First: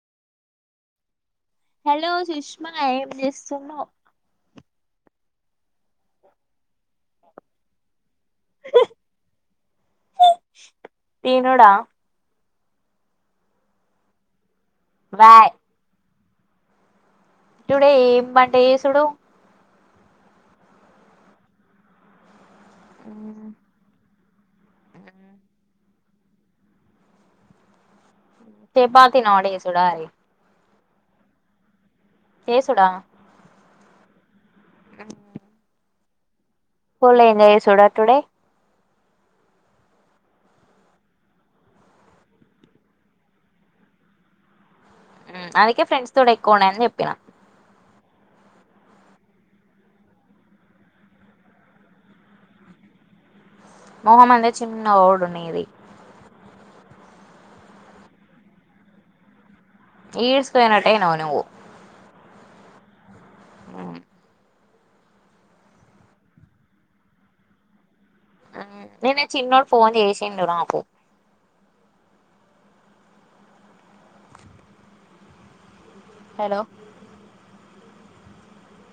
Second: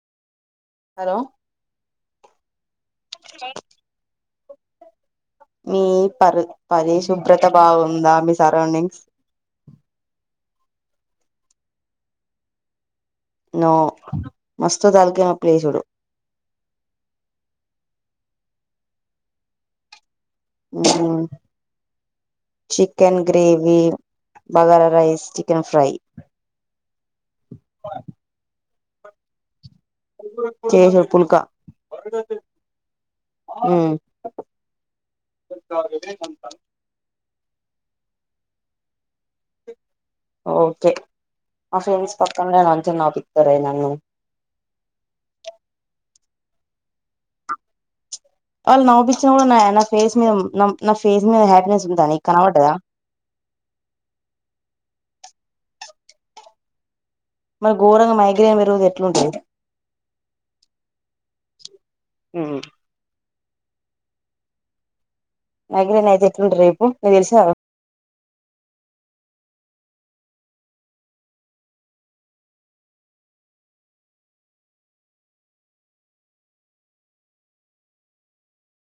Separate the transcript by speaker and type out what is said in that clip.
Speaker 1: Hello
Speaker 2: hello Sushma ఏం చేస్తున్నావ్
Speaker 1: మీ పరి పరిశుభ్రత బాగుందా మీ సరౌండింగ్స్
Speaker 2: తినుడా
Speaker 1: నో మస్తు తలకాయ నొప్పి
Speaker 2: వాయ్
Speaker 1: చేసుడు
Speaker 2: టుడే ఏం వంట చేసుడు
Speaker 1: ఆ చికెన్
Speaker 2: మ్మ్.
Speaker 1: Gravy bagara rice chicken fry ఆ [unintelligible]
Speaker 2: చపాతి నోడి డాలి [unintelligible]
Speaker 1: చేశా పుల్క
Speaker 2: చేసుడా
Speaker 1: ఆ
Speaker 2: ఆ పోలే ఎంజయ్సుడా టుడే
Speaker 1: ఓకే ఆ ఫ్రెండ్స్ పక్కన్ [unintelligible] నన్ను
Speaker 2: హ్మ్ అందుకే ఫ్రెండ్స్ తోడ్ ఎక్కువ ఉండని చెప్పినా.
Speaker 1: వాళ్ళు నౌపించిన కూడా నా నా ఫేస్ మీద నా నా ఫేస్ మీద హ్యాపీనెస్ ఉంద నీ కనవ్వడ్డదా.
Speaker 2: మొహమన్టె చిన్న ఓర్డ్ నీది
Speaker 1: మరి ఘోరంగ మైగ్రైన్ పెరుగ్దే ఎట్లుంటది.
Speaker 2: ఈడుస్కుపోయినట్టేనావ్ నువ్వు
Speaker 1: మ్మ్
Speaker 2: మ్మ్.
Speaker 1: మైగ్రేన్ అయితే ఎట్లుంటారు చెప్పు. నీకు తెలుసాగా
Speaker 2: ఆహ్ నిన్న చిన్నోడు ఫోన్ చేసిండ్ నాకు. హలో